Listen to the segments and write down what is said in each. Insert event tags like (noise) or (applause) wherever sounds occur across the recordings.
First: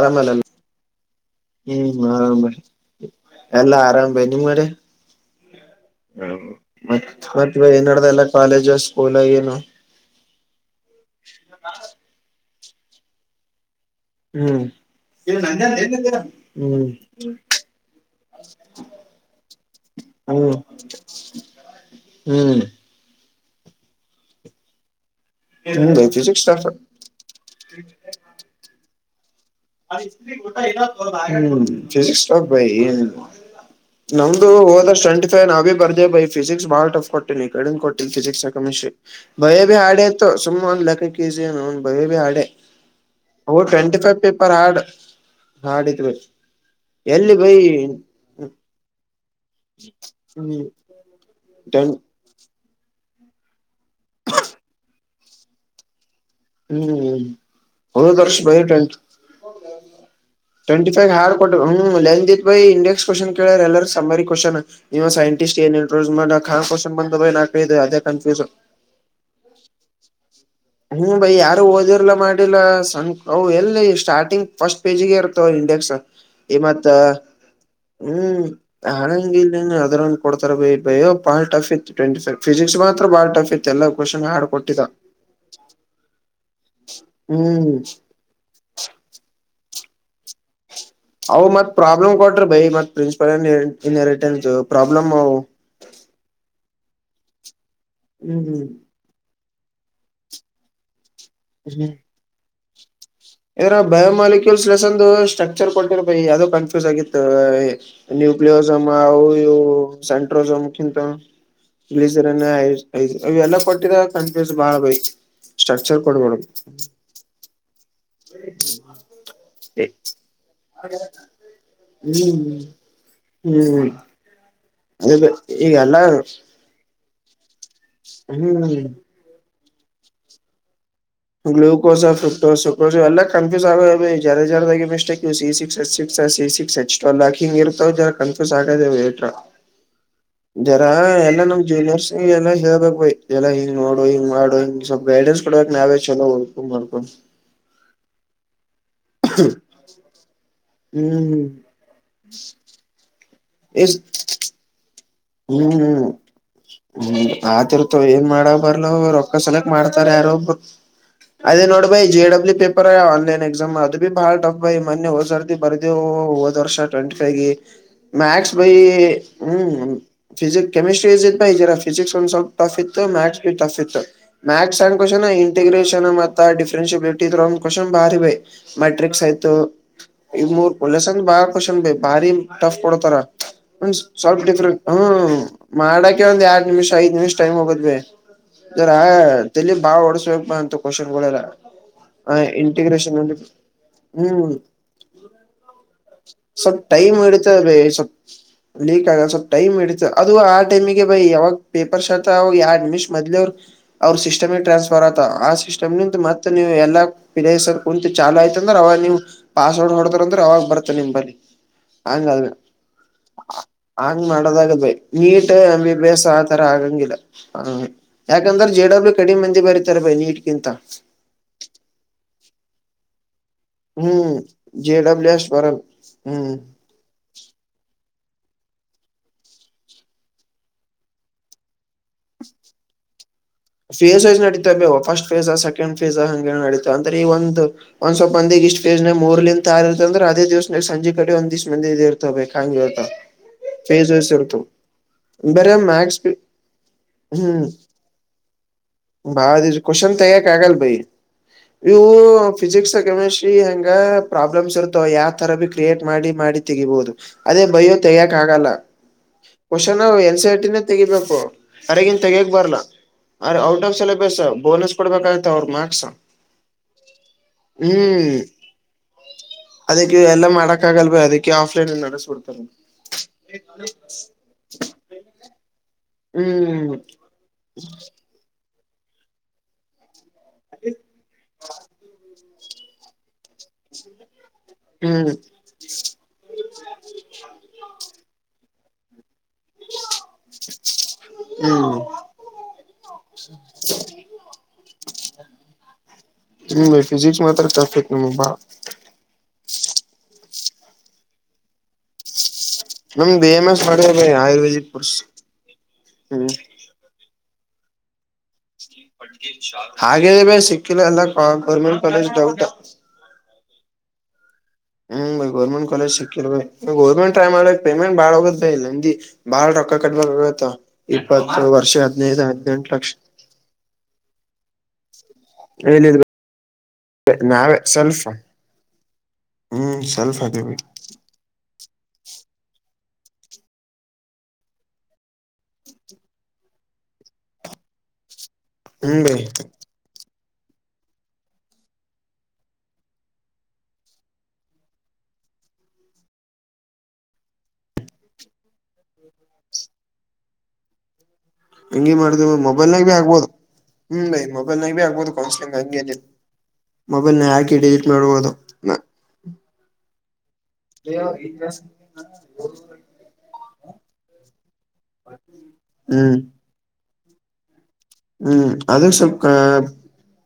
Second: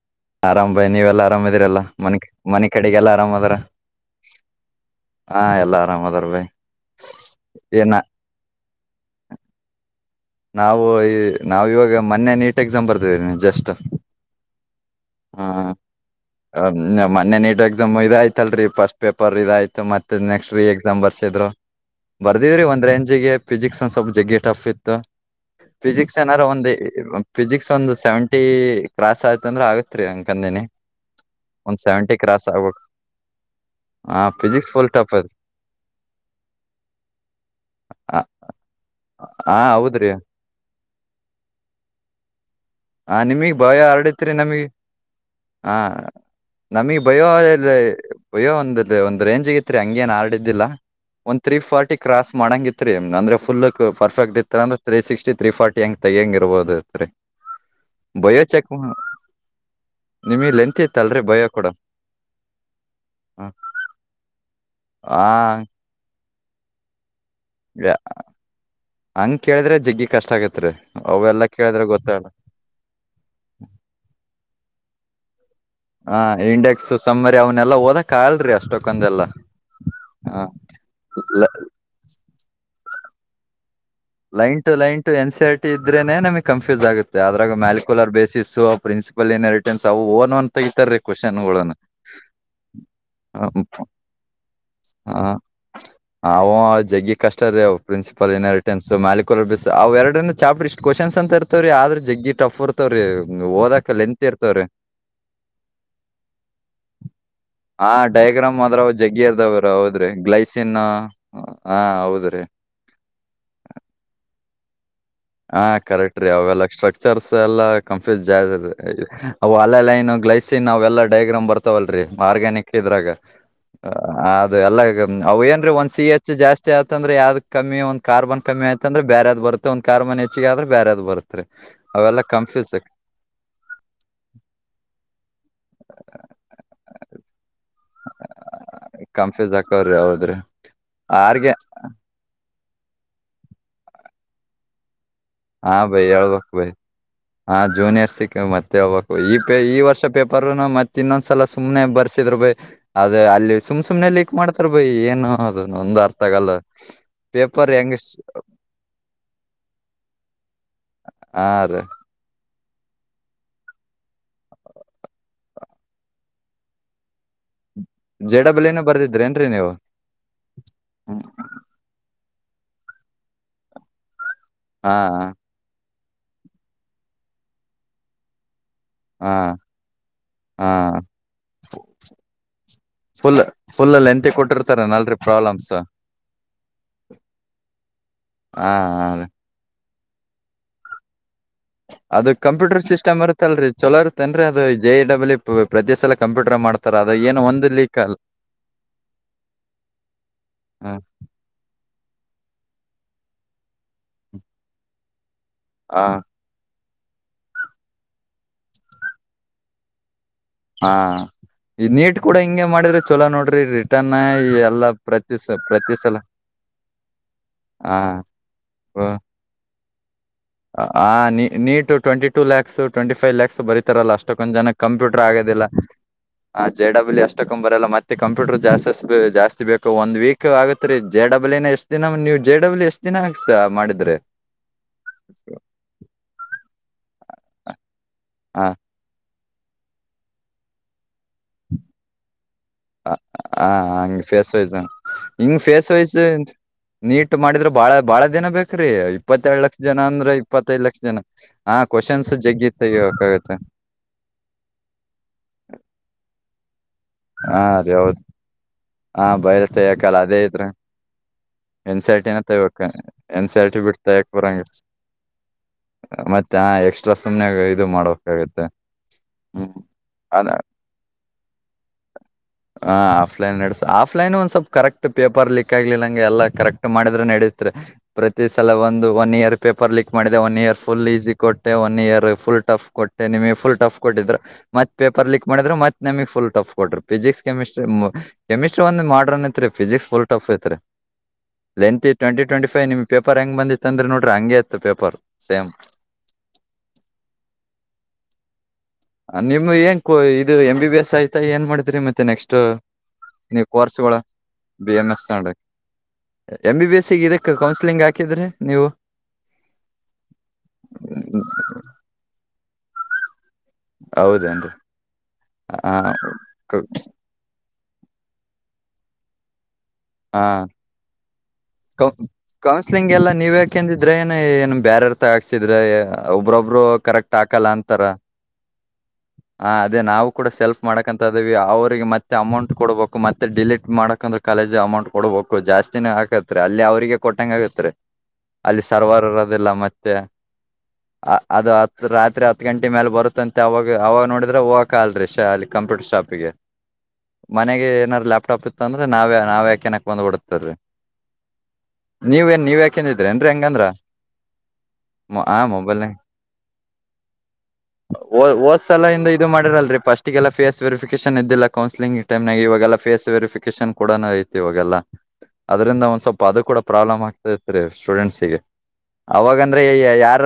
ಆರಾಮಲ್ಲ ಆರಾಮ್ ಬಾಯ್ ನೀವೆಲ್ಲಾ ಆರಾಮದಿರಲ್ಲ ಹ್ಮ್ ಮನಿ ಆರಾಮ ಮನಿ ಕಡೆಗೆಲ್ಲಾ ಆರಾಮ್ ಅದಾರ ಎಲ್ಲ ಆರಾಮ್ ಭೈ ನಿಮ್ಗಡೆ ಹಾ ಎಲ್ಲಾ ಆರಾಮ್ ಅದಾರ ಬಾಯ್ (unintelligible) ಮತ್ ಮತ್ ಏನ್ ಏನ ನಡದದ ಎಲ್ಲ ಕಾಲೇಜ್ ಸ್ಕೂಲ್ ಏನು- ನಾವು ಈ ನಾವ ಇವಾಗ ಮೊನ್ನೆ ನೀಟ್ ಎಕ್ಸಾಮ್ ಬರ್ದಿವಿ ಜಸ್ಟ್. ಹ್ಮ್ ಹ್ಮ್ ಹ್ಮ ಮೊನ್ನೆ ನೀಟ್ ಎಕ್ಸಾಮ್ ಇದಾಯ್ತಲ್ರರಿ ಫಸ್ಟ್ ಪೇಪರ್ ಇದಾಯ್ತು ಮತ್ತೆ ಮತ್ತ ನೆಕ್ಸ್ಟ್ ಹ್ಮ್ ಎಕ್ಸಾಮ್ ಬರ್ಸಿದ್ರು ಹ್ಮ್ ಬರ್ದೀವ್ರೀ ಒಂದ್ ರೇಂಜಿಗೆ ಫಿಸಿಕ್ಸ್ ಒಂದ ಸ್ವಲ್ಪ ಜಗ್ಗಿ ಟಫ್ ಇತ್ತು. ಹ್ಮ್ ಬೈ ಫಿಸಿಕ್ಸ್ ಏನಾರ ಸ್ಟಾಫ್ ಒಂದು ಹ್ಮ್ ಫಿಸಿಕ್ಸ್ ಒಂದು ಸೆವೆಂಟಿ ಕ್ರಾಸ್ ಆತೂ ಹ್ಮ ಒಂದ್ ಸೆವೆಂಟಿ ಫಿಸಿಕ್ಸಾ ಕ್ರಾಸ್ ಭೈ. ಆಗ್ಬೇಕು ಹ ನಮ್ದು ಫಿಸಿಕ್ಸ್ ಹೋದ ಫುಲ್ ವರ್ಷ ಟಫ್ ಅದ ಸೆವೆನ್ಟಿಫೈವ್ ನಾವೇ ಬರ್ದೇವ್ ಬೈ ಫಿಸಿಕ್ಸ್ ಬಾಳ ಟಫ್ ಕೊಟ್ಟೀವು ಈಕಡೆ ಇಂದ ಕೊಟ್ಟ ಫಿಸಿಕ್ಸ್ ಕೆಮಿಸ್ಟ್ತ್ರಿ ಹ ಬಯೋ ಬಿ ಹಾರ್ಡ್ರೇ ಹೌದ್ರಿ ಇತ್ತು ಸುಮ್ಮ ಒಂದ ಲೆಕ್ಕಕ್ಕ ಈಸಿ ಇತ್ತು ಬಯೋ ಬಿ ಹಾರ್ಡೆ. ಆ ನಿಮಿಗ ಬಯೋ ಬಿ ಹಾರ್ಡ್ ಇತ್ತರಿ. ಹ ಹಾರ್ಡ್ ಇತ್ತು ಬೈ ನಮಗ್ ಭಯೋ ಎಲ್ಲಿ ಬೈ ಹ್ಮ್ ಭಯೋ ಒಂದ ರೇಂಜ್ಗಿತ್ರಿ ಹಂಗ ಏನ್ ಹಾರ್ಡ್ ಹ್ಮ್ ಇದಿಲ್ಲ ಒಂದ್ ತ್ರೀ ಫಾರ್ಟಿ ಕ್ರಾಸ್ ಮಾಡೋಂಗತ್ ರೀ. ಹ ಅಂದ್ರೆ ಫುಲ್ಕ್ ಪರ್ಫೆಕ್ಟ್ ಇತ್ತ ಅಂದ್ರ ತ್ರೀ ಸಿಕ್ಸ್ಟಿ ತ್ರೀ ಫೋರ್ಟಿ ಹಂಗ ತೆಗಿಯೋಹಾಂಗ್ ಇರ್ಬೋದು ಇತ್ರಿ. ಹೋದ ವರ್ಷ ಬಯೋ ಟೆಂಟ್ ನಿಮಗ್ ಲೆಂತ್ ಟ್ವೆಂಟಿ ಫೈ ಇತ್ತಲ್ರಿ ಹಾರ್ಡ್ ಬಯೋ ಕೊಟ್ಟ ಕೂಡ ಹ್ಮ ಲೆಂಘ್ತ್ ಇತ್ತ ಬೈ ಇಂಡೆಸ್ ಕ್ವೆಶ್ಚನ್ ಕೇಳ್ಯಾರ ಎಲ್ಲ ಸಮ್ಮರಿ ಕ್ವೆಶ್ಚನ್ ಜೀವ ಆ ಸೈಂಟಿಸ್ಟ್ ಏನ್ ಇಂಟ್ರೊಡೂಸ ಮಾಡ್ಯಾರ ಕಾನ್ ಕ್ವೆಶ್ಚನ್ ದ ಅದೇ ಕನ್ಫ್ಯೂಸ್. ಹಂಗ ಕೇಳಿದ್ರೆ ಜಗ್ಗಿ ಕಷ್ಟ ಆಗುತ್ತೆ. ಹ್ಮ್ ಬೈ ಯಾರು ಓದಿರ್ಲಾ ಮಾಡಿಲ್ಲ ಸಣ್ಣ ಅವು ಎಲ್ಲಿ ಸ್ಟಾರ್ಟಿಂಗ್ ಫಸ್ಟ್ ಪೇಜ್ಗೆ ಇರ್ ಇಂಡೆಕ್ಸ್ ಹ ಈ ಮತ್ತ ಇಂಡೆಕ್ಸ್ ಸಮ್ಮರಿ ಅವನೆಲ್ಲಾ ಓದಕ್ ಹ್ಮ್ ಆಗಲ್ರಿ ಅಷ್ಟಕ್ಕೊಂದೆಲ್ಲ ಹಂಗ ಇಲ್ಲ ಅದ್ರ ಹ ಕೊಡ್ತಾರ. ಬಯೋ ಭಾಳ ಟಫ್ ಇತ್ತು (unintelligible) ಫಿಸಿಕ್ಸ್ ಮಾತ್ರ ಭಾಳ ಟಫ್ ಇತ್ತು. ಎಲ್ಲ ಕ್ವಶನ್ ಹಾರ್ಡ್ ಲೈನ್ ಟ ಕೊಟ್ಟಿದ್ದ ಲೈನ್ ಟ ಏನ್ ಸಿ ಆರ್ ಟಿ. ಇದ್ರೆನೆ ನಮಗ್ ಕನ್ಫ್ಯೂಸ್ ಆಗುತ್ತೆ ಆದ್ರಗ ಹ್ಮ್ molecular basis principal in inheritance ಅವು ಓನ್ ಒಂದು ಅವ ಮತ್ ಪ್ರಾಬ್ಲಮ್ ಕೊಟ್ರಿ ಭೈ ಮತ್ ಪ್ರಿನ್ಸಿಪಲ್ ಹ ಇನ್ ಹೆರಿಟನ್ಡು ಪ್ರಾಬ್ಲಮ್ ಹ, ಅವು ಅವ ಜಗ್ಗಿ ಕಷ್ಟ ರೀ ಅವ principal in hmm inheritance molecular basis ಅವ ಎರಡ ಚಾಪ್ಟರ್ ಇಷ್ಟ ಕ್ವೆಶ್ಚನ್ ಅಂತ ಇರ್ತವ್ರೀ ಹ್ಮ್ ಆದ್ರ ಜಗ್ಗಿ ಟಫ್ ಇರ್ತಾವ್ರೀ. ಇದ್ರ ಬಯೋಮಾಲಿಕ್ಯೂಲ್ಸ್ಸ್ ಲೆಸೆನ್ದ ಸ್ಟ್ರಕ್ಚರ್ ಕೊಟ್ಟಿರ ಭೈ ಅದು ಕನ್ಫ್ಯೂಸ್ ಆಗಿತ್ತು. ಆ ಡಯಾಗ್ರಾಮ್ ಆದ್ರ ಅವ್ ನ್ಯೂಕ್ಲಿಯೋಸಮ್ವು ಜಗ್ಗಿ ಅವು ಇವು ಇರ್ದಾವ್ರ ಹೌದ್ರಿ ಗ್ಲೈಸಿನ್ ಸೆಂಟ್ರೋಸಮ್ಕ್ಕಿಂತ ಹಾ ಹೌದ್ರಿ ಗ್ಲಿಸಿರಿನ್ ಇವೆಲ್ಲಾ ಕೊಟ್ಟಿರ ಕನ್ಫ್ಯೂಸ್ ಬಾಳ ಬೈ. ಹಾ ಸ್ಟ್ರಕ್ಚರ್ ಕರೆಕ್ಟ್ ರೀ ಕೊಡ್ಬೇಡ ಅವೆಲ್ಲ ಸ್ಟ್ರಕ್ಚರ್ಸ್ ಎಲ್ಲಾ ಕಂ (unintelligible) ಅವ ಲೈನ್ ಗ್ಲೈಸಿನ್ ಅವೆಲ್ಲಾ ಡೈಗ್ರಾಮ್ ಬರ್ತಾವಲ್ರೀ ಹ್ಮ್ ಆರ್ಗ್ಯಾನಿಕ್ ಇದ್ರಾಗ ಹ್ಮ್ ಅದು ಎಲ್ಲ ಅದೇ ಏನ್ರಿ ಈಗ ಒಂದ್ ಎಲ್ಲಾ ಸಿ ಹೆಚ್ ಜಾಸ್ತಿ ಆತಂದ್ರೆ ಯಾವ್ದಕ್ - ಕಮ್ಮಿ ಒಂದ ಕಾರ್ಬನ್ ಕಮ್ಮಿ ಹ್ಮ್ ಆತ ಅಂದ್ರ ಬ್ಯಾರೆದ ಬರುತ್ತ ಒಂದು ಕಾರ್ಬನ್ ಹೆಚ್ಚಗ ಆದ್ರೆ ಬ್ಯಾರೆದ ಬರುತ್ತ. ಗ್ಲೂಕೋಸ್ ಫ್ರಕ್ಟೋಸ್ ಎಲ್ಲ ಕನ್ಫ್ಯೂಸ್ ಆಗ ಜರ ಜರದ mistake C six A six C six H twelve ಹಿಂಗ ಇರ್ತವ ಕನ್ಫ್ಯೂಸ್ ಆಗೇದ (unintelligible) ಕನ್ಫ್ಯೂಸ್ ಆಕವ್ರಿ ಹೌದ್ರಿ ಜರಾ ಎಲ್ಲ ಆರ್ಗೆ ನಮ್ ಜೂನಿಯರ್ಸ್ ಎಲ್ಲ ಹೇಳ್ ಹೇಳ್ಬೇಕ ಭೈ ಎಲ್ಲ ಹಿಂಗ ನೋಡು ಹಂಗ್ ಮಾಡು ಹಿಂಗ ಸ್ವಲ್ ಗೈಡೆನ್ಸ್ ಕೊಡ್ಬೇಕು ನಾವೇ ಚಲೋ ಹೇಳ್ಬೇಕ ಓದ್ಕೊಂಡ್ ಮಾಡ್ಕೊಂಡ್ ಹಾ ಜೂನಿಯರ್ಸ್ ಸಿಕ್ರ ಮತ್ತೆ. ೇಬೇಕು ಈ ಪ ಈ ವರ್ಷ ಪೇಪರ್ನು ಮತ್ತ ಇನ್ನೊಂದ್ಸಲ ಹ್ಮ್ ಸುಮನೆ ಬರ್ಸಿದ್ರು ಭೈ ಅದೇ ಅಲ್ಲಿ ಸು್ ಸುಮ್ನೆಲ್ಲಿ ಈಕ್ ಮಾಡ್ತಾರ ಬೈಿ ಏ ಹ್ಮ್ ಹ್ಮ್ ಹ್ಮ್ ಪೇಪರ್ ಹೆಂಗ ಆತಿರ್ತವ ಏನ್ ಮಾಡ ಬರ್ಲ ರೊಕ್ಕ ಸಲಕ್ ಮಾಡ್ತಾರೆ ಯ ಹಾ ಅದೇ ರೀ ನೋಡ ಬೈ ಜೆಡಬ್ಲ್ಯೂ ಪೇ ಆನ್ಲೈನ್ ಎಕ್ಸಾಮ್ ಅದು ಬಿ ಬಾಳ ಟಫ್ ಬೈ ಮೊೆ ಹೋ್ರ್ದಿ ಬರ್ದವು ಹೋದ್ ವರ್ಷ ಟ್ವೆಂಟಿ ಫೈ್ಗೆ ಜೆ ಮ್ಯಾಕ್ಸ್ ಭೈ ಡಬ್ಲ್ಯೂನು ಬರ್ದಿದ್ರೇನ್ರಿ ನೀವು ಹ್ಮ್ ಫಿಕ್ಸ್ ಕೆಮಿಸ್ಟ್ರಿ ಹ್ಮ್. ಇಸ್ ಇದ್ ಈೀರ ಫಸಿಕ್ಸ್ ಒಂದ್ ಸ್ವಲ್ಪ ಫ್ ಇತ್ತು ಮ್ಯಾಥಸ್ ಬಿ ಟಫ್ ಇತ್ತು ಹಾ ಮ್ಯಾಕ್ಸ್ನ್್ೋಷನ ಇಂಟಿಗ್ರೇಷನ್ ಮತ್ತ ಡಿಫ್ರನ್ಿಿಯಬಿಲಿಟಿ ತ್ಕಸ ಭಾರಿ ಭೈಿ ಮೆಟ್ರಿಕ್ಸ್ ಹಾ ಆಯ್ತು ಈ ಮೂರ್ ಹಾ ಪಲಸ್ ಅಂದ ಬಾ ಕ್ವನ್ ಬ ಬಾರಿ ಟಫ್ ಕೊಡತಾರ ಫುಲ್ ಮ ಫುಲ್ ಲೆಂತಿ ಸ್ವಲ್ಪ ಡಿಫ್ರಟ್ ಕೊಟ್ಟಿರ್ತಾರ ನಲ್ರಿ ಹ್ಮ್ ಪ್ರಾಬ್ಲಮ್ಸ್ ಮಾಡಕ ಒಂದ್ ಯರಡ್ ನಿಮಿಷ ಐದ್ ನಿಮಿಷ ಟೈಮ್ ಹಾ ಹೋಗದ್ವಿರ ರೀ ಬಾ ಓಡಸ್ಬೇಕು ಬ ಅಂತು ಕ್ವಶನ್ ೆಲ್ಲ ಅದು ಕಂಪೂಟರ್ ಸಿಸ್ಟ್ರುತ್ತಲ್ರಿ ಚಲೋರುತ್ತ ಅನ್ರಿ ಹ್ಮ್ ಅದು ಜ ಎ ಡಬ್ಲ್ಯೂ ಪ್ರತಿ ಸಲ ಕಂಪ್ಯೂಟರ್ ಮಾಡ್ತಾರ ತ ಅದು ಸ್ವ ಲೀಕ್ ಆಗ ಸ್ವ ಟೈಮ್ ಇಡಿತು ಅದು ಆ ಹ ಟೈಮಿಗೆ ಬೈ ಯಾವಾಗ ಪೇಪರ್ ಶರ್ಟ್ ಅವಾಗ ಯ ಅಡ್ಮಿಷ್ ಮದ್ಲಿ ಅವರು ಅವ್ರ ಸಿಸ್ಟಮ್ ಟ್ರಾನ್ಸ್ಫರ್ ಆತ ಆ ಸಿಸ್ಟಮ್ ನಿಂತ ಮತ್ತೆ ನೀವು ಎಲ್ಲ ಪಿ ಸರ್ ಕುಂತ ಚಾಲು ಆಯ್ತ ಅಂದ್ರ ಅವಾಗ ನೀವು ಪಾಸ್ವರ್ಡ್ ಹೊಡತಾರ ಅವಾಗ ಹಾ ಬರುತ್ತೆ ನಿಮ ಬಿ ಈ ನೀಟ್ ಕೂಡ ಹಿಂಗೆ ಮಾಡಿದ್ರೆ ಚಲೋ ನೋಡ್ರಿ ರಿಟರ್ನ್ ಹಂಗ ಹಂಗ್ ಎಲ್ಲಾ ಪ್ರತಿ ನೀಟ್ ಪ್ರತಿ ಸಲ ಅಂಬಸ್ ಆ ತರ ಆಗಂಗಿಲ್ಲ ಹಾ ಯಾಕಂದ್ರೆ ಜೆಡಬ್ಲ್ಯ ಕಡಿ ಮಂದಿ ತರ ನೀ ನೀಟ್ ಟ್ವೆಂಟ ಟ ಲ್ಾಸ್ ಟ್ವೆಂಟ ಫೈವ್ ಲ್ಯಾಕ್ಸ್ ಬರಿೀತಾರಲ್ಲ ಹ್ಮ್ ಅಷ್ಟೊಕ್ಕೊಂದ ಜನ ಜೆ ಕಂಪ್ಯೂಟರ್ ಡಬ್ಲ್ಯೂ ಎಸ್ ಆಗೋದಿಲ್ಲ ಬರಲ್ ಹ್ಮ್ ಜೆ ಡಬ್ಲ್ೂ ಎ ಅಷ್ಟಕ್ಕೊ್ ಬರಲ್ಲ ಮತ್ತೆ ಕಂಪ್ಯೂಟರ್ ಜಾಸ್ ಜಾಸ್ತಿೇಕ ಒಂದ ವೀಕ್ ಆಗತ್ ರ ಜ ಡಬಲ್ ಎಷ್ಟ ದಿನ ನೀವು ಜೆ ಡಬ್ಲ್ ಎಷ್ಟ್ ದಿನ ಮಾಡಿದ್ರಿ ಫೇಸ್ ವೈಸ್ ನಡೀತವೆ ಬೇವು ಫಸ್ಟ್ ಫೇಸ್ ಸೆಕೆಂಡ್ ಫೇಸ್ ಹಂ ನಡೀತ ಅಂದ್ರೆ ಈ ಒಂದು ಒಂದ್ ಸ್ವಪ ಹ ಮಂದಿಗೆ ಇಷ್ಟ್ ಪೇಜ ನ ಮೂರ್ಲಂದ ತಾರ್ ಇರ್ತ ಅ್ರ ಅದೇ ದಿವಸಾಗ ಸಂಜೆ ಕಡೆ ಒಂದ ದ್ ಮಂದ ಇದ ಇರ್ತಬೇಕು ಕಗೆತ ಹ ಹ ಫೇಸ್ ವ್ ಹಂಗ ಬರೆ ಫೇಸ್ ವಾಯ್ ಮ್ಯಾಕ್ಸ್ ನೀಟ್ ಹ್ಮ್ ಮಾಡಿದ್ರು ಬಾಳ ಬಾಳ ದಿನ ಬೇಕು ್ರೀ ಇಪ್ಪತ್ತ ಎರಡು ಬಾಳ ಲಕ್ಷ ಜನ ಕ್ವಶನ್ ಅಂದ್ರ ತೆಗಯಕ್ ಆಗಲ್ ಇಪ್ಪತ್ತೈದ್ ಬೈ ಲಕ್ಷ ಜನ ಹ ಕ್ವನ್ಸ್ ಜಗ್ಗ ತೆಗೋಾಗತ್ತೆ ಂಗ ಪ್ರಾಬ್ಲಮ್ಸ್ ಇರುತಾವ ಯಾವ ತರ ಬಿ ಕ್ರಿಯೇಟ್ ಮಾಡಿ ಮಾಡಿ ತೆಗಿಬಹುದು ಅದೇ ಹಾ ಬಯೋ ರೀ ಹೌದು ತೆಯಕ್ ಆಗಲ್ಲ ಹಾ ಬೈಲ ಕ್ವಶನ್ ತಯ್ಯಕಲ್ಲ ಎನ್ ಅದೇ ಸಿ ಆರ್ ಇದ್ರ ಟಿನೇ ತೆಗಿಬೇಕು ಹೊರಗಿನ್ ಎನ್ಸಟಿನ ತೆಗಿಯಕ್ ಬರ್ಲಾ ತಯಕ್ ಎನ್ ಅ C R T out of ಬಿಡ್ತಕ್ ಸಿಲೆಬಸ್ ಬರಂಗ ಬೋನಸ್ ಕೊಡ್ಬೇಕಾಗತ್ತ ಅವ್ರ ಮಾರ್ಕ್ಸ್ ಮತ್ತೆ ಎಕ್ಸ್ಟ್ರಾ ಸುಮ್ನೆಾಗ ಇದು ಮಾಡೋಕ್ಿ ಹ್ಮ್ ಹತ ಅದಕ್ಕೆ ಎಲ್ಲ ಮಾಡಕ್ ಆಗಲ್ ಭ ಅದಕ್ಕೆ ಆಫ್ಲೈನ್ ನಡೆಸ್ಬಿಡ್ತಾರ ಹ ಆಫ್ಲೈನ್ ನಡ್ಸ ಆಫ್ಲೈನ್ ಒಂದ್ ಸ್ವಲ್ಪ ಕರೆಕ್ಟ್ ಪೇಪರ್ ಲಿಕ್ ಆಗ್ಲಿಲ್ಲ ಎಲ್ಲಾ ಕರೆಕ್ಟ್ ಹ್ಮ್ ಮಾಡಿದ್ರೆ ನಡೀತ ಪ್ರತಿ ಸಲ ಒಂದು ಒನ್ ಇಯರ್ ಪೇಪರ್ ಲಿಕ್ ಮಾಡಿದೆ ಒನ್ ಇಯರ್ ಫುಲ್ ಈಸಿ ಕೊಟ್ಟೆ ಒನ್ ಇಯರ್ ಫುಲ್ ಟಫ್ ಕೊಟ್ಟೆ ನಿಮಗೆ ಫುಲ್ ಟಫ್ ಕೊಟ್ಟಿದ್ರೆ ಮತ್ ಪೇಪರ್ ಹ್ಮ್ ಲಕ್ ಮಾಡಿದ್ರ ಮತ್ ನಮ ಫಲ್ ಫ ಕೊ್ರರು ಫಿಸಿಕ್ಸ್ ಕೆಮಿಸ್ಟ್ರಿ ಕೆಮಿಸ್ಟ್ರಿ ಒಂದು ಮಾಡ್ರನ್ ಫಿಿಸಿಿಕ್ಸ್ ಒಲ್ ಟಫ ಐತ್ರಿ ಹ್ಮ್ ಲೆಂತ್ ಟ್ಂಟಿ ಟ್ವೆಂಟಿೈವ್ ನಿಮ್ ಪೇಪರ್ ಹೆಂಗ ಬಂದಿತ್ತಂದ್ರೆ ನೋಡ್ರ ಹಗೆ ಇತ್ತು ಪೇಪರ್ ಸಂ ನಿಮ ಫಿಸಿಿಕ್ಸ್ ಮಾತ್ರ ತಫ್ ಇತ್ ನಿಮ್ಮಬ್ಬಾ ನಿಮ್ ಏನ್ೋ ಇದು ಎಂ ಬಿ ಎಸ್ ಆಯ್ತಾ ಏನ್ ಮಾಡಿದ್ರಿ ಮತ್ತೆ ನೆಕ್ಸ್ಟ ನಮ್ದ್ ಎ ನೀ ಎಂ ಎಸ್ ಮಾಡ್ಯ ಕೋರ್ಸ್ಗಳ ಬೈ Ayurvedic B M course S stand ಹ್ಮ್ M B B S counselling ಹಾಕಿದ್ರಿ ನೀವು ಹಾಗೇ ಬ ಸಿಕ್ಕಿಲ್ಲ ಎಲ್ಲ ಗೌರ್ಮೆಂಟ್ ಕಾಲೇಜ್ ಡೌಟ್ ಹೌದೇನ್ರಿ ಹ್ಮ್ ಗವರ್ಮೆಂ ಕಾಲಜ ಹ ಶಿಲ್ಲ ಗವರ್ಮೆಂಟ್ರ ಮಾಡ ಪೇಮೆಂಟ್ ಬಳಗಲ್ಲ ಎ ಬ ಪಕ್ಕ ಹ ಕಟ್ತ್ತಇಪ್ಪತ್ತು ವರ್ಷ ಹದನೈದು ಹದ್ನೆಂಟು ಲಕ್ಷ ಕೌನ್ಸ್ಲಿಂಗ್ ಹಾಕ್ಸಿದ್ರೆ ಹೇಳಿಲ್ ಒಬ್ರೊಬ್ರು ಕರೆಕ್ಟ್ ಹಾಕಲ್ಲ ನಾವೇ ಅಂತಾರ ಸ್ವಲ್ಪ ಹ ಅದೇ ಹ್ಮ್ ನಾವು ಸ್ವಲ್ಪ ಕೂಡ ಅದೇವಿ ಸೆಲ್ಫ್ ಮಾಡಕಂತ ಇದೇವಿ ಅವ್ರಿಗೆ ಮತ್ತೆ ಅಮೌಂಟ್ ಕೊಡ್ಬೇಕು ಮತ್ತೆ ಡಿಲೀಟ್ ಮಾಡಕಂದ್ರೆ ಕಾಲೇಜ ಅಮೌಂಟ್ ಕೊಡಬೇಕು ಜಾಸ್ತಿನೇ ಆಕತ್ ಅಲ್ಲಿ ಅವ್ರಿಗೆ ಕೊಟ್ಟಂಗ ಆಗತ್ರಿ ಅಲ್ಲಿ ಹ್ಮ್ ಸರ್ವರ್ ಬೈ ಇರದಿಲ್ಲ ಮತ್ತೆ (unintelligible) ಅದು ಹತ್ ರಾತ್ರಿ ಹತ್ ಗಂಟೆ ಮೇಲೆ ಬರುತ್ತಂತೆ ಅವಾಗ ಅವಾಗ ನೋಡಿದ್ರೆ ಹೋಗಕಲ್ರರಿ ಶ ಅಲ್ಲಿ ಕಂಪ್ಯೂಟರ್ ಶಾಪ್ ಮನೆಗೆ ಏನಾದು ಲ್ಯಾಪ್ಟಾಪ್ ಇತ್ತು ಅಂದ್ರೆ ನಾವೇ ನಾವ ಯಕೆನಕ್ ಬಂದುಬಡುತ್ತರ್ವಿ ಹಂಗಗೆ ಮಾಡ್ದೇವ ಮೊಬೈಲ್ನಾಗ ಭೀ ಆಗ್ಬೋದು ಹಂಗಂದ್ರ ಹ್ಮ್ ಮೊಬೈಲ್ ನಾಗ ಬಿ ಆಗ್ಬೋದು ಕೌನ್ಸಲಿಂಗ ನ ಹೊದ್ ಸಲ ಇಂದ ಇದು ಮಾಡಿರಲ್ರಿ ಫಸ್ಟ್ ಇಗೆಲ್ಲ ಫಸ್ ವೆರಿಫಿಕೇಶನ್ ಇದ್ದಿಲ್ಲ ಕೌನ್ಸಲಿಂಗ್ ಮ್ ನಾಗ ಇವಾಗಲ್ಲ ಸ್ ವೆರಿಫಿಕೇಶನ್ ಕಡ ಇ ಇವಾಗಲ್ಲ ಅದ್ರಿಂದ ಒಂದ್ ಹ್ಮ್ ಸ್ವಲ್ಪ ಅದು ಕೂಡ ಪ್ರಾಬ್ಲಮ್ ಆಗ್ತ ಸ ಸ್ಟೂಡೆಂಟ್ಸ್ಗೆ ಹ್ಮ್ ಅದಕ್ ಸ್ವಲ್ಪ ಅವಾಗಂದ್ರೆ ಯಾರ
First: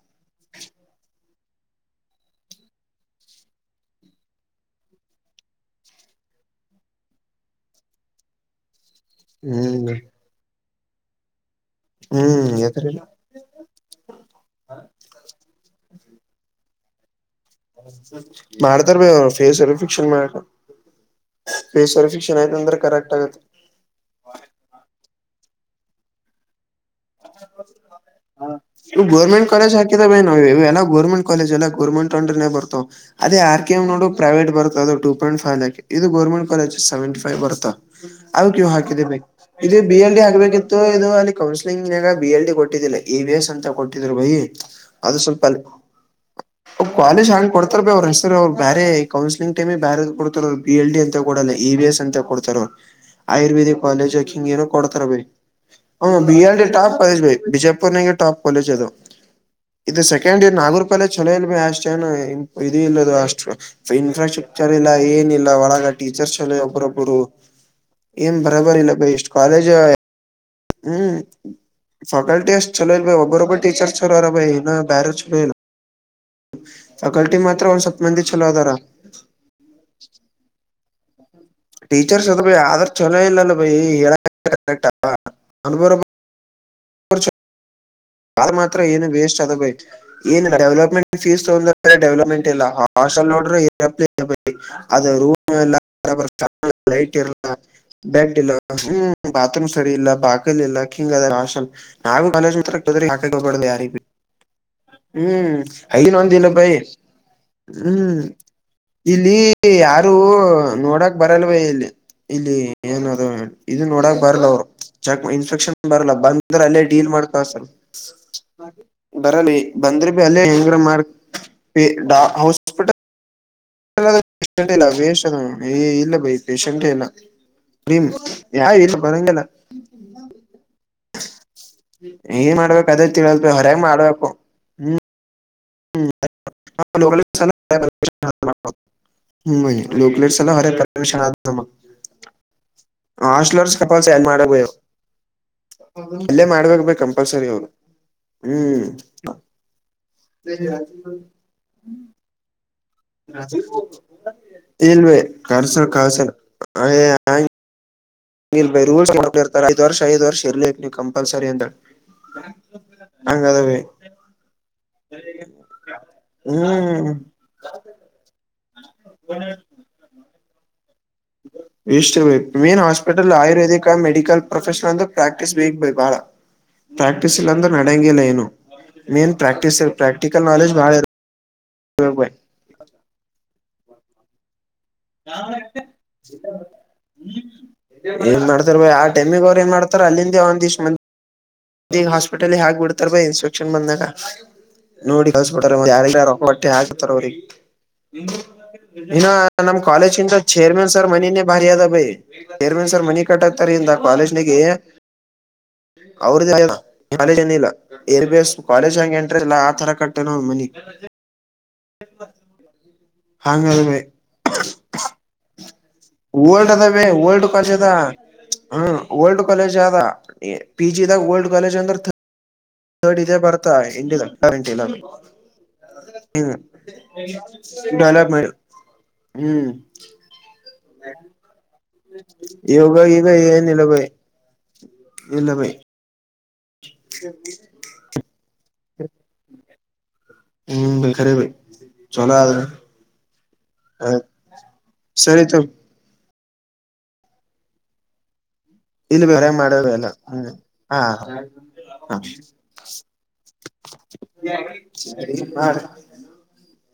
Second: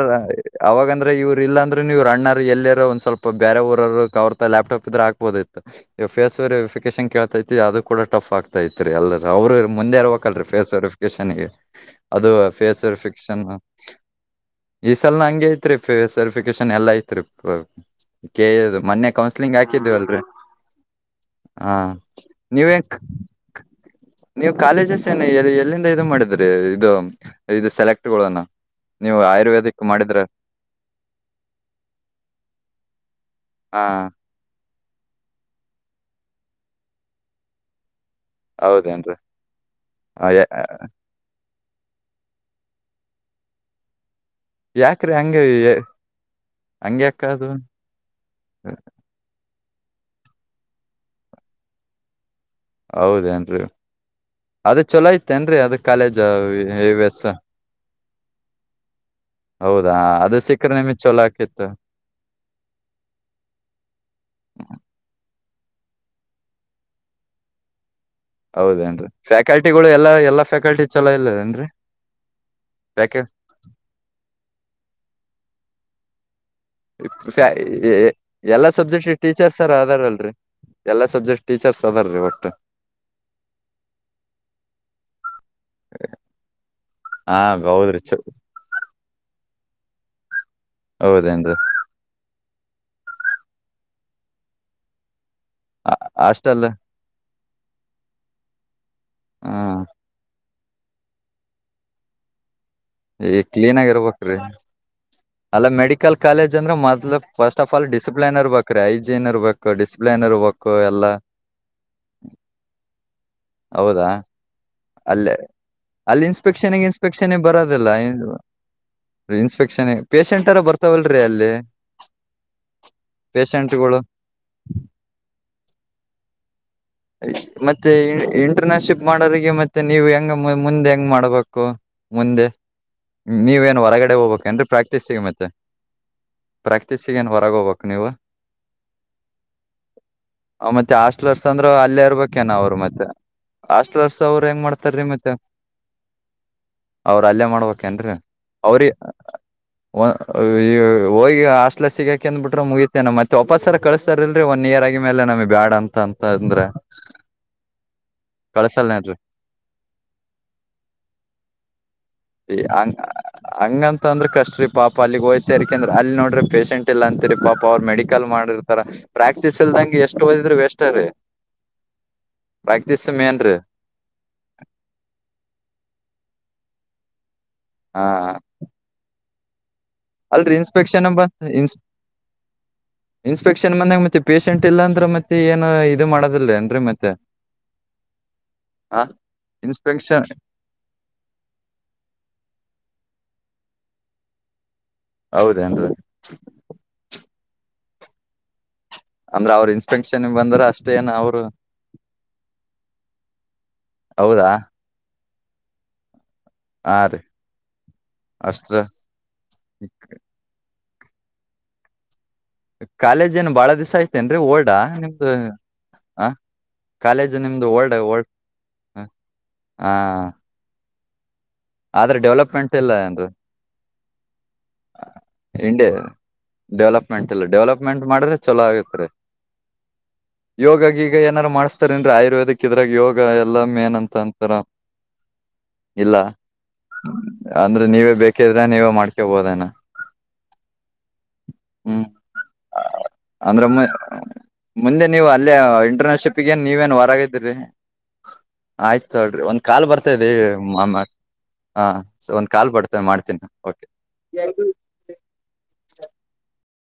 ಅವಾಗಂದ್ರೆ ಇವ್ ಇಲ್ಲಾಂದ್ರೆ ನೀರು ಅ್ಣರು ಎಲ್ಲರೋ ಒಂದ್ ಸ್ವಲ್ ಬರೆ ಊವರು ಅವ್ರ ತ ಲ್ಪ್ಟಟಾಪ್ ಇದ್ರೆ ಆಕ್ಬೋದತಿ ಫೇಸ್ ವ ವೆರಿಫಿಕೇಶನ್ ಕೇಳ್ತಾತಿ ಅದು ಕೂಡ ಟಫ್ ಆಗ್ತಾತಿ ರಿ ಎಲ್ಲ ಅವ್ರರು ಹ್ಮ್ ಮುಂದೆ ಇರ್ ಹಬೇಕಕಲ್ರರಿ ಫೇಸ್ ವೆರಿಫಿಕೇಶನ್ಗೆ ಅದು ಹ್ಮ್ ಎದರಿಲ್ಲ ಫೇಸ್ರ್ಕ್ಷನ್ ಈ ಸಲ ನ ಹಂಗೆ ಐತ್ರಿ ಸ್ರ್ಫಿನ್ ಎಲ್ಲಾ ಐತ್ರಿ ಕೇಳ ಮಾಡ್ತಾರ ಬಿ ಮೊನ್ನೆ ಅವ್ರು ಕೌನ್ಸ್ಲಿಂಗ್ ಫೇಸ್ ವೆರಿಫಿಕೇಶನ್ ಹಾಕಿದೀವಲ್ರರಿ ಮಾಡ ಹಾ ಫೇಸ್ ವೆರಿಫಿಕೇಶನ್ ಆಯ್ತ ಅಂದ್ರೆ ನ್ಯೂಯಾರ್ಕ್ ಕರೆಕ್ಟ್ ಆಗತ್ತೆ ನೀವು ಕಾಲೇಜಸ್ ಏನ ಎಲ್ಲಿಂದ ಇ ಮಾಡಿದ್ರಿ ಇದು ಇದು ಸೆಲೆ ಎಕ್ಟ್ಗೋಣ ಇವು ಗೌರ್ಮೆಂಟ್ ಕಾಲೇಜ್ ಹಾದದ ಬೇ ನಾವು ಎಲ್ಲ ಗೋರ್ಮೆಂಟ್ ಕಾಲೇಜ ಎಲ್ಲ ಗರ್ಮೆಂಟ್ ಅಂದ್ರೆೇ ಬರ್ತಾವ ಅದೇ ಆರ್ ಕೆ ಹಾ ಡು ಪ್ರೈವೇಟ್ ಬತ ಅದುಟೂ ಪಾಯಿಂ ವ್ ಇದು ಗರ್ಮೆಂಟ್ ಕಾಲಜ್ ಸವೆಂಟಿ ವ್ ಬತ್ತಾ ಅ ಕವು ಹಾಕಿದ್ದ ಹೌದೇನ್ರಿ ಬಕ್ ಇದು ಬಿ ಎಲ್ಡಿ ಆ, ಯಾ- ಹಾಕ್ಬೇಕಿತ್ತು ಇದು ಅಲ್ಲಿ ಕೌ ನ್ಯಾಗ ಬಿ ಎಲ್ ಡಿ ಕೊಟ್ಟಿದ್ದಿಲ್ಲ ಎ ವಿ ಎಸ್ ಅಂತ ಕೊಟ್ಟಿದ್ರು ಬೈ ಯಾಕ್ರಿ ಅದು ಸ್ವಲ್ಪ ಹಂಗೆ ಅ ಒಬ್ ಹಂಗ ಯಾಕ ಕಾಲೇಜ್ ಅದು ಹಾಕೊಡ್ತಾರ ಭ ಅವ್ರ ಹೆಸರು ಅವ್ರು ಬೇರೆ ಕೌನ್ಸಲಿಂಗ್ ಟಮ ಬಾರ ಕೊಡ್ತ ಬಿ ಎಲ್ ಡಿ ಅಂತ ಕೊಡಲ್ಲ ಇ ವಿ ಎಸ್ ಅಂತ ಕೊಡ ಹೌದೇನ್ರಿ ಆಯುರ್ವೇದಿಕ್ ಕಾಲೇಜ್ ಹಿಂಗ ಏನೋ ಅದು ಕೊಡ್ತಾರ ಚಲೋ ಭ ಐತೆೇನ್ರೀ ಅದ ಹ ಕಾಲೇಜ್ ಬಿ ಟಪ್ ಕಾಲಜ್ ಎಸ್ ಭೈ ಬಿಜಾಪುರ್ ನಗೆ ಟಾಪ್ ಕಾಲೇಜ್ ಅದು ಹೌದಾ ಇದು ಅದು ಸೆಕೆಂಡ್ ಇಯರ್ ಸಿಕ್ಕ್ರೆ ನಾಗೂರ್ ನಿಮಗ್ ಪಾಲೇ ಚಲೋ ಇಲ್ ಭ ಆಕಿತ್ತು ಅಷ್ಟ ಏನು ಇ ಇಲ್ಲದು ಅಷ್ಟು ಇನ್ಫ್ರಾಸ್ಟ್ರಕ್ರ್ ರಿಲ್ಲ ಏನ ಇಲ್ಲ ಒಳಗ ಟೀಚರ್ಸ್ ಹೇಳ ಒಬ್ರೊಬ್ಬರು ಎ ಬರಬರ ಇಲ್ಲ ಹೌದೇನ್ರಿ ಬೇಸ್ಟ್ ಕಾಲೇಜ ಫ್ಯಾಕಲ್ಟಿಗಳು ಎಲ್ಲಾ ಎಲ್ಲಾ ಫ್ಯಾಕಲ್ಟಿ ಚಲ ಇಲ್ಲದೇನ್ರಿ ಫಕಲ್ಟಿ ಅಷ್ಟ ಚಲಲ್ಲ ಬ ಒಬ್ಬರೊಬ್ಬ ಟಚರ್ ಚಲೋರ ಭ ಇ ಬ್ಯರೆ ಚಲಲ್ಲ ಒಂದ್ ಸ್ವಲ್ಪ ಮಂದಿ ಚಲೋ ಎಲ್ಲಾ ಅದಾರ ಸಬ್ಜೆಕ್ಟ್ ಟೀಚರ್ ಸರ್ ಅದಾರ ಅಲ್ರರಿ ಎಲ್ಲಾ ಸಬ್ಜೆಕ್ಟ್ ಅದಾರ್ರೀ ಟೀಚರ್ಸ್ ಅದ ಒಟ್ಟು ಆದ್ರ ಚಲೋ ಇಲ್ಲಭ ಹೇಳ ಕರೆ ಅರ ಹಾ ಹೌದ್ರಿ ಚ ಆದ ಮಾತ್ರ ಏನು ವೇಸ್ಟ್ ಅದ ಬ ಏ ಡೆವಲಪ್ಮೆಂಟ್ ಫೀಸ್ ಹೌದೇನ್ರಿ ತಗ ಡೆವಲಪ್ಮೆಂಟ್ ಇಲ್ಲ ಹಾಸಲೋಡ ಇರಪ್ಪ ಅದು ರೂ ಹಾಸ್ಟೆಲ್ ಲೈಟ್ ಇರ್ಲ್ಲ ಬೆಡ್ ಇಲ್ಲ ಹ್ಮ ಬಾತ್ರೂಮ್ ಹ್ಮ್ ಸರಿ ಇಲ್ಲ ಬಾಕಲ್ ಇ ಹಿಂಗ ಅದ ನಾವಾಲ ಈ ಕ್ಲೀನ್ ಡಯಾರಿ ಆಗಿ ಇರ್ಬೇಕ್ರಿ ಹ್ಮ್ ಅಲ್ಲ ಐನ ಮೆಡಿಕಲ್ ಒಂದಿಲ್ಲ ಕಾಲೇಜ್ ಭೈ ಅಂದ್ರೆ ಮೊದ್ಲು first of all hmm discipline ಇರ್ಬೇಕ್ರೀ ಹೈಜೀನ್ ಇಲ್ಲಿ ಇರ್ಬೇಕು ಯಾರು ಡಿಸಿಪ್ಲೈನ್ ಇರ್ಬೇಕು ಅವ ಎಲ್ಲಾ ನೋಡಕ್ ಬರಲ್ವ ಇಲ್ಲಿ ಇಲ್ಲಿ ಏನ ಇದು ಹೌದಾ ನೋಡಕ್ ಬರಲ್ಲ ಅವ್ರು ಚಕ್ ಅಲ್ಲೇ ಇನ್ಫೆಕ್ಷನ್ ಬರಲ್ಲ ಅಲ್ಲಿ ಬಂದ್ರೆ ಇನ್ಸ್ಪೆಕ್ಷನ್ ಅಲ್ಲೇ ಡೀಲ್ ಇನ್ಸ್ಪೆಕ್ಷನ್ ಮಾಡ್ತಾವ ಸರ್ ಬರೋದಿಲ್ಲ ಬರಲಿ ಇನ್ಸ್ಪೆಕ್ಷನ್ ಬಂದ್ರಿ ಬಿ ಅಲ್ಲ ಪೇಶೆಂಟರ ಹೆಂಗ ಬರ್ತಾವಲ್ರರಿ ಅಲ್ಲಿ ಮಾಡಡ ಹಸ್ಪಿಟಲ್ ಪೇಶೆಂಟ್ಗಳು ವೇಷ ಇಲ್ಲ ಬೈ ಪೇಶೆಂಟೇ ಇಲ್ಲ ಮತ್ತೆ ಫ್ರೀ ಯಾವ್ ಇಲ್ಲ ಇಂಟರ್ನ್ಶಿಪ್ ಬರಂಗಿಲ್ಲ ಮಾಡೋರಿಗೆ ಮತ್ತೆ ನೀವು ಹೆಂಗ ಮುಂದೆ ಹೆಂಗ್ ಮಾಡ್ಬೇಕು ಕು ಮುಂದೆ ಏನ್ ಮಾಡ್ಬೇಕು ಅದೇ ತಿಳಲ್ಪಿ ಹೊರಗೆ ನೀವೇನ್ ಹೊರಗಡೆ ಮಾಡ್ಬೇಕು ಹೋಗ್ಬೇಕೆನ್ರಿ ಪ್ರಾಕ್ಟೀಸಿಗ ಮತ್ತೆ. ಹ್ಮ್ ಪ್ರಾಕ್ಟೀಸಿಗೆ (unintelligible) ಏನ್ ಹೊರಗೆ ಹೋಗ್ಬೇಕ್ ನೀವು ಹಂ ಭೈ ನ್ಯೂಕ್ಲಿಯಸ್ ಎಲ್ಲಾ ಆ, ಅವ್ರೆ ಮತ್ತೆ ಹಾಸ್ಟ್ಲರ್ಸ್ (unintelligible) ಅಂದ್ರ ಅಲ್ಲೇ ಇರ್ಬೇಕೇನ ಅವ್ರು ಮತ್ತೆ (unintelligible) ಕಪಲ್ಸ್ ಹಸ್ಟ್ಲ್ರ್ಸ್ ಎಲ್ಲಿ ಮಾಡ ಅವ್ರು ಹೆಂಗ ಮಾಡ್ತಾರೀ ಮತ್ತೆ. ಅಲ್ಲೇ ಮಾಡ್ಬೇಕ ಬ ಅವ್ರ ಅಲ್ಲೇ ಕಂಪಲ್ಸರಿ ಅವ್ರು ಮಾಡ್ಬೇಕೇನ್ರರಿ ಅವ್ರ ಹ್ಮ್ (unintelligible) ಹೋಗಿ ಹಾಸ್ಟ್ಲಾಗ ಸಿಗಾಕೇನ್ ಬಿಟ್ರ ಮುಗಿತ್. ಏನ ಮತ್ತೆ ವಾಪಸ್ಸರ ಕಳಸ್ತಾರ ಇಲ್ರಿ ಒನ್ ಇಯರ್ ಆಗಿ ಮ್ಯಾಲ ನಮಗ್ ಬ್ಯಾಡ ಅಂತ ಅಂದ್ರ ಆಯೆ (unintelligible) ಇಲ್ಲಿ ಬೈ (unintelligible) ರೂಲ್ಸ್ ಕಳ್ಸಲ್ನೇನ್ರಿ ಮಾ (unintelligible) ಮಾಡಾರೆ ಐದ ವರ್ಷ ಐದ ವರ್ಷ ಲೇಕ್ನಿ ಕಂಪಲ್ಸರಿ ಅಂತ ಹೇಳಿ (unintelligible) ಹಂಗಂತ ಅಂದ್ರ ಕಷ್ಟ್ರೀ ಪಾಪ ಅಲ್ಲಿಗ್ ಹೋಗ್ ಸೆರ್ಕಂದ್ರ ಅಲ್ಲಿ ನೋಡ್ರಿ ಪೇಶಷಂಟಿಲ್ಲ ಹ್ಮ್ ಅಂತಿರಿ ಪಾಪ ಅವ್ರ ಮೆಡಿಕಲ್ ಮಾಡಿರ್ತಾರ ಪ್ರ್ಯಾಕ್ಟೀಸ್ ಇಲ್ದಂಗೆ ಎಷ್ಟು ಓದಿದ್ರ ವೆಷ್ಟರೀ. ಹ್ಮ (unintelligible) ವೆಸ್ಟೆ ಬೈ ಮೇನ್ ಹಾಸ್ಪಿಟಲ್ ಮೇನ್ ರೀ ಆಯುರ್ವೇದಿಕ ಮೆಡಿಕಲ್ ಪ್ರೊಫೆಷನಲ್ ಅಂತ ಪ್ರ್ಯಾಕ್ಟೀಸ್ ಬೇಕ್ ಭಾಯ್ ಬಾಳ. ಪ್ರ್ಯಾಕ್ಟೀಸ್ ಇಲ್ಲ ಅಂದ್ರ ನಡೆಂಗಿಲ್ಲ ಏನು ಮೇನ್ ಪ್ರ್ಯಾಕ್ಟೀಸ್. ಅಲ್ರೀ ಇನ್ಸ್ಪೆಕ್ಷನ್ (unintelligible) ಇರ್ಬೇಕ್ ಬೈ ಇನ್ಸ್ಪೆಕ್ಷನ್ ಬಂದಾಗ ಮತ್ತೆ ಪೇಶೆಂಟ ಟಿಲ್ಲಾ ಮತ್ತ ಇಲ್ಲಾಂದ್ರ ಮತ್ತೆ ಏನು ಇದು ಮಾಡೋದಿಲ್ರಿ ಏನ್ರಿ ಮತ್ತೆ. ಏನ್ ಮಾಡ್ತಾರ ಬೈ ಆ ಟೈಮಿಗ ಅವ್ರ ಏನ್ ಮಾಡ್ತಾರ ಇನ್ಸ್ಪೆಕ್ಷನ್ ಅಲ್ಲಿಂದ ಒಂದ್ ಇಷ ಮಂದಿ ದೀಗ ಹಾಸ್ಪಿಟಲ್ ಹಾಕ್ ಬಿಡ್ತಾರ ಬೈ ಇನ್ಸ್ಪೆಕ್ಷನ್ ಬಂದಾಗ. ನೋಡಿ ಕಲ್ಸಬಿಟ್ರ ಹೌದೇನ್ರಿ (unintelligible) ಯಾರಿೊಬಟ್ಟಿ (unintelligible) ಹಾಕ್ತಾರ ಅವ್ರಿಗ. ಹೀನಾ ಅಂದ್ರ ಅವ್ರ ನಮ್ ಕಾಲೇಜ್ ಇನ್ಸ್ಪೆಕ್ಷನ್ ಕಿಂತ ಬಂದ್ರ ಚೇರ್ಮನ್ ಅಷ್ಟೇ ಸರ್ ಏನ ಅವ್ರು ಮನಿನೇ ಭಾರಿ ಅದ ಭೈ. ಚೆರ್ಮನ್ ಸರ್ ಮನಿ (unintelligible) ಕಟಗ್ತಾರ ಇಂದ ಹೌದಾ ಕಾಲೇಜ್ನಗೆ. ಅವ್ರದ (unintelligible) ಹಾ ರೀ ಕಾಲೇಜೇನಿಲ್ಲ ಏರ್ ಬಿಸ್ ಅಷ್ಟ್ರ ಕಾಲೇಜ್ ಹಂಗೆ ಎಂಟ್ರೆಸ್ ಇಲ್ಲ ಆತರ ಕಟ್ಟೇನ್ ಅವ್ನ ಮನಿ. (unintelligible) ಕಾಲೇಜ್ ಏನ್ ಹಂಗ ಬಾಳ ಅದ ಬೈ ದಿವ್ಸ ಇತ್ತೇನ್ರಿ ಓಲ್ಡಾ ನಿಮ್ದ. ಓಲ್ಡ್ ಅದಾಬೇ ಓಲ್ಡ್ ಕಾಲೇಜ್ ಅದ ಓಲ್ಡ್ ಹ್ಮ ಓಲ್ಡ್ ಕಾಲೇಜ್ ಹಾ ಅದ ಪಿಜಿದಾಗ ಓಲ್ಡ್ ಆದ್ರ ಡೆವಲಪ್ಮೆಂಟ್. ಇಲ್ಲ ತರ್ಡ್ ಏನ್ರಿ ಇದೇ ಭರ್ತ (unintelligible) ಇ ಕರೆಂಟೀನ ಇಂಡೇ ಡೆವಲಪ್ಮೆಂಟ್ ಇಲ್ಲ ಡೆವಲಪ್ಮೆಂಟ್ ಡೆವಲಪ್ ಮಾಡ್ರೆ ಮಾಡ ಚಲೋ ಆಗತ್ರಿ.. ಹ್ಮ್ ಯೋಗಾ ಗಿಗ ಏನಾರ ಮಾಡಸ್ ಂದ್ರ (unintelligible) ಆಯುರ್ವೇದಿಕ್ ಇದ್ರಾಗ ಯೋಗ ಈಗ ಎಲ್ಲ ಏನಿಲ್ಲ ಮೇನ್ ಭೈ ಅಂತ ಅಂತರ ಇಲ್ಲ ಭೈ ಇಲ್ಲ. ಅಂದ್ರೆ ನೀವೇ ಬೇಕಿದ್ರೆ ನೀವೇ ಮಾಡ್ಕೊಬೋದೆನ. ಹ್ಮ್ ಬೈ ಖರೆ ಬೈ ಚಲೋ ಅದ. ಅಂದ್ರೆ ಮು ಮುಂದೆ ನೀವು ಸರಿ ಅಲ್ಲೇ ತ ಇಂಟರ್ನ್ಶಿಪ್ ತ್ತಗೆನ್ ನೀವೇನ್ ಹೊರಗಿದ್ದಿರಿ. ಆಯ್ತ ಇಲ್ಲಿ ತೊಳ್ರಿ ಬೇರೆ ಒಂದ್ ಕಾಲ್ ಮಾಡಲ್ಲ ಬರ್ತಾ ಇದೆ ಹ್ಮ್ (unintelligible) ಮಾಮ ಹಾ ಹಾ ಸೊ ಒಂದ್ ಕಾಲ್ ಬಡ್ತ ಮಾಡ್ತೀನಾ ಸರಿ ಮಾಡ.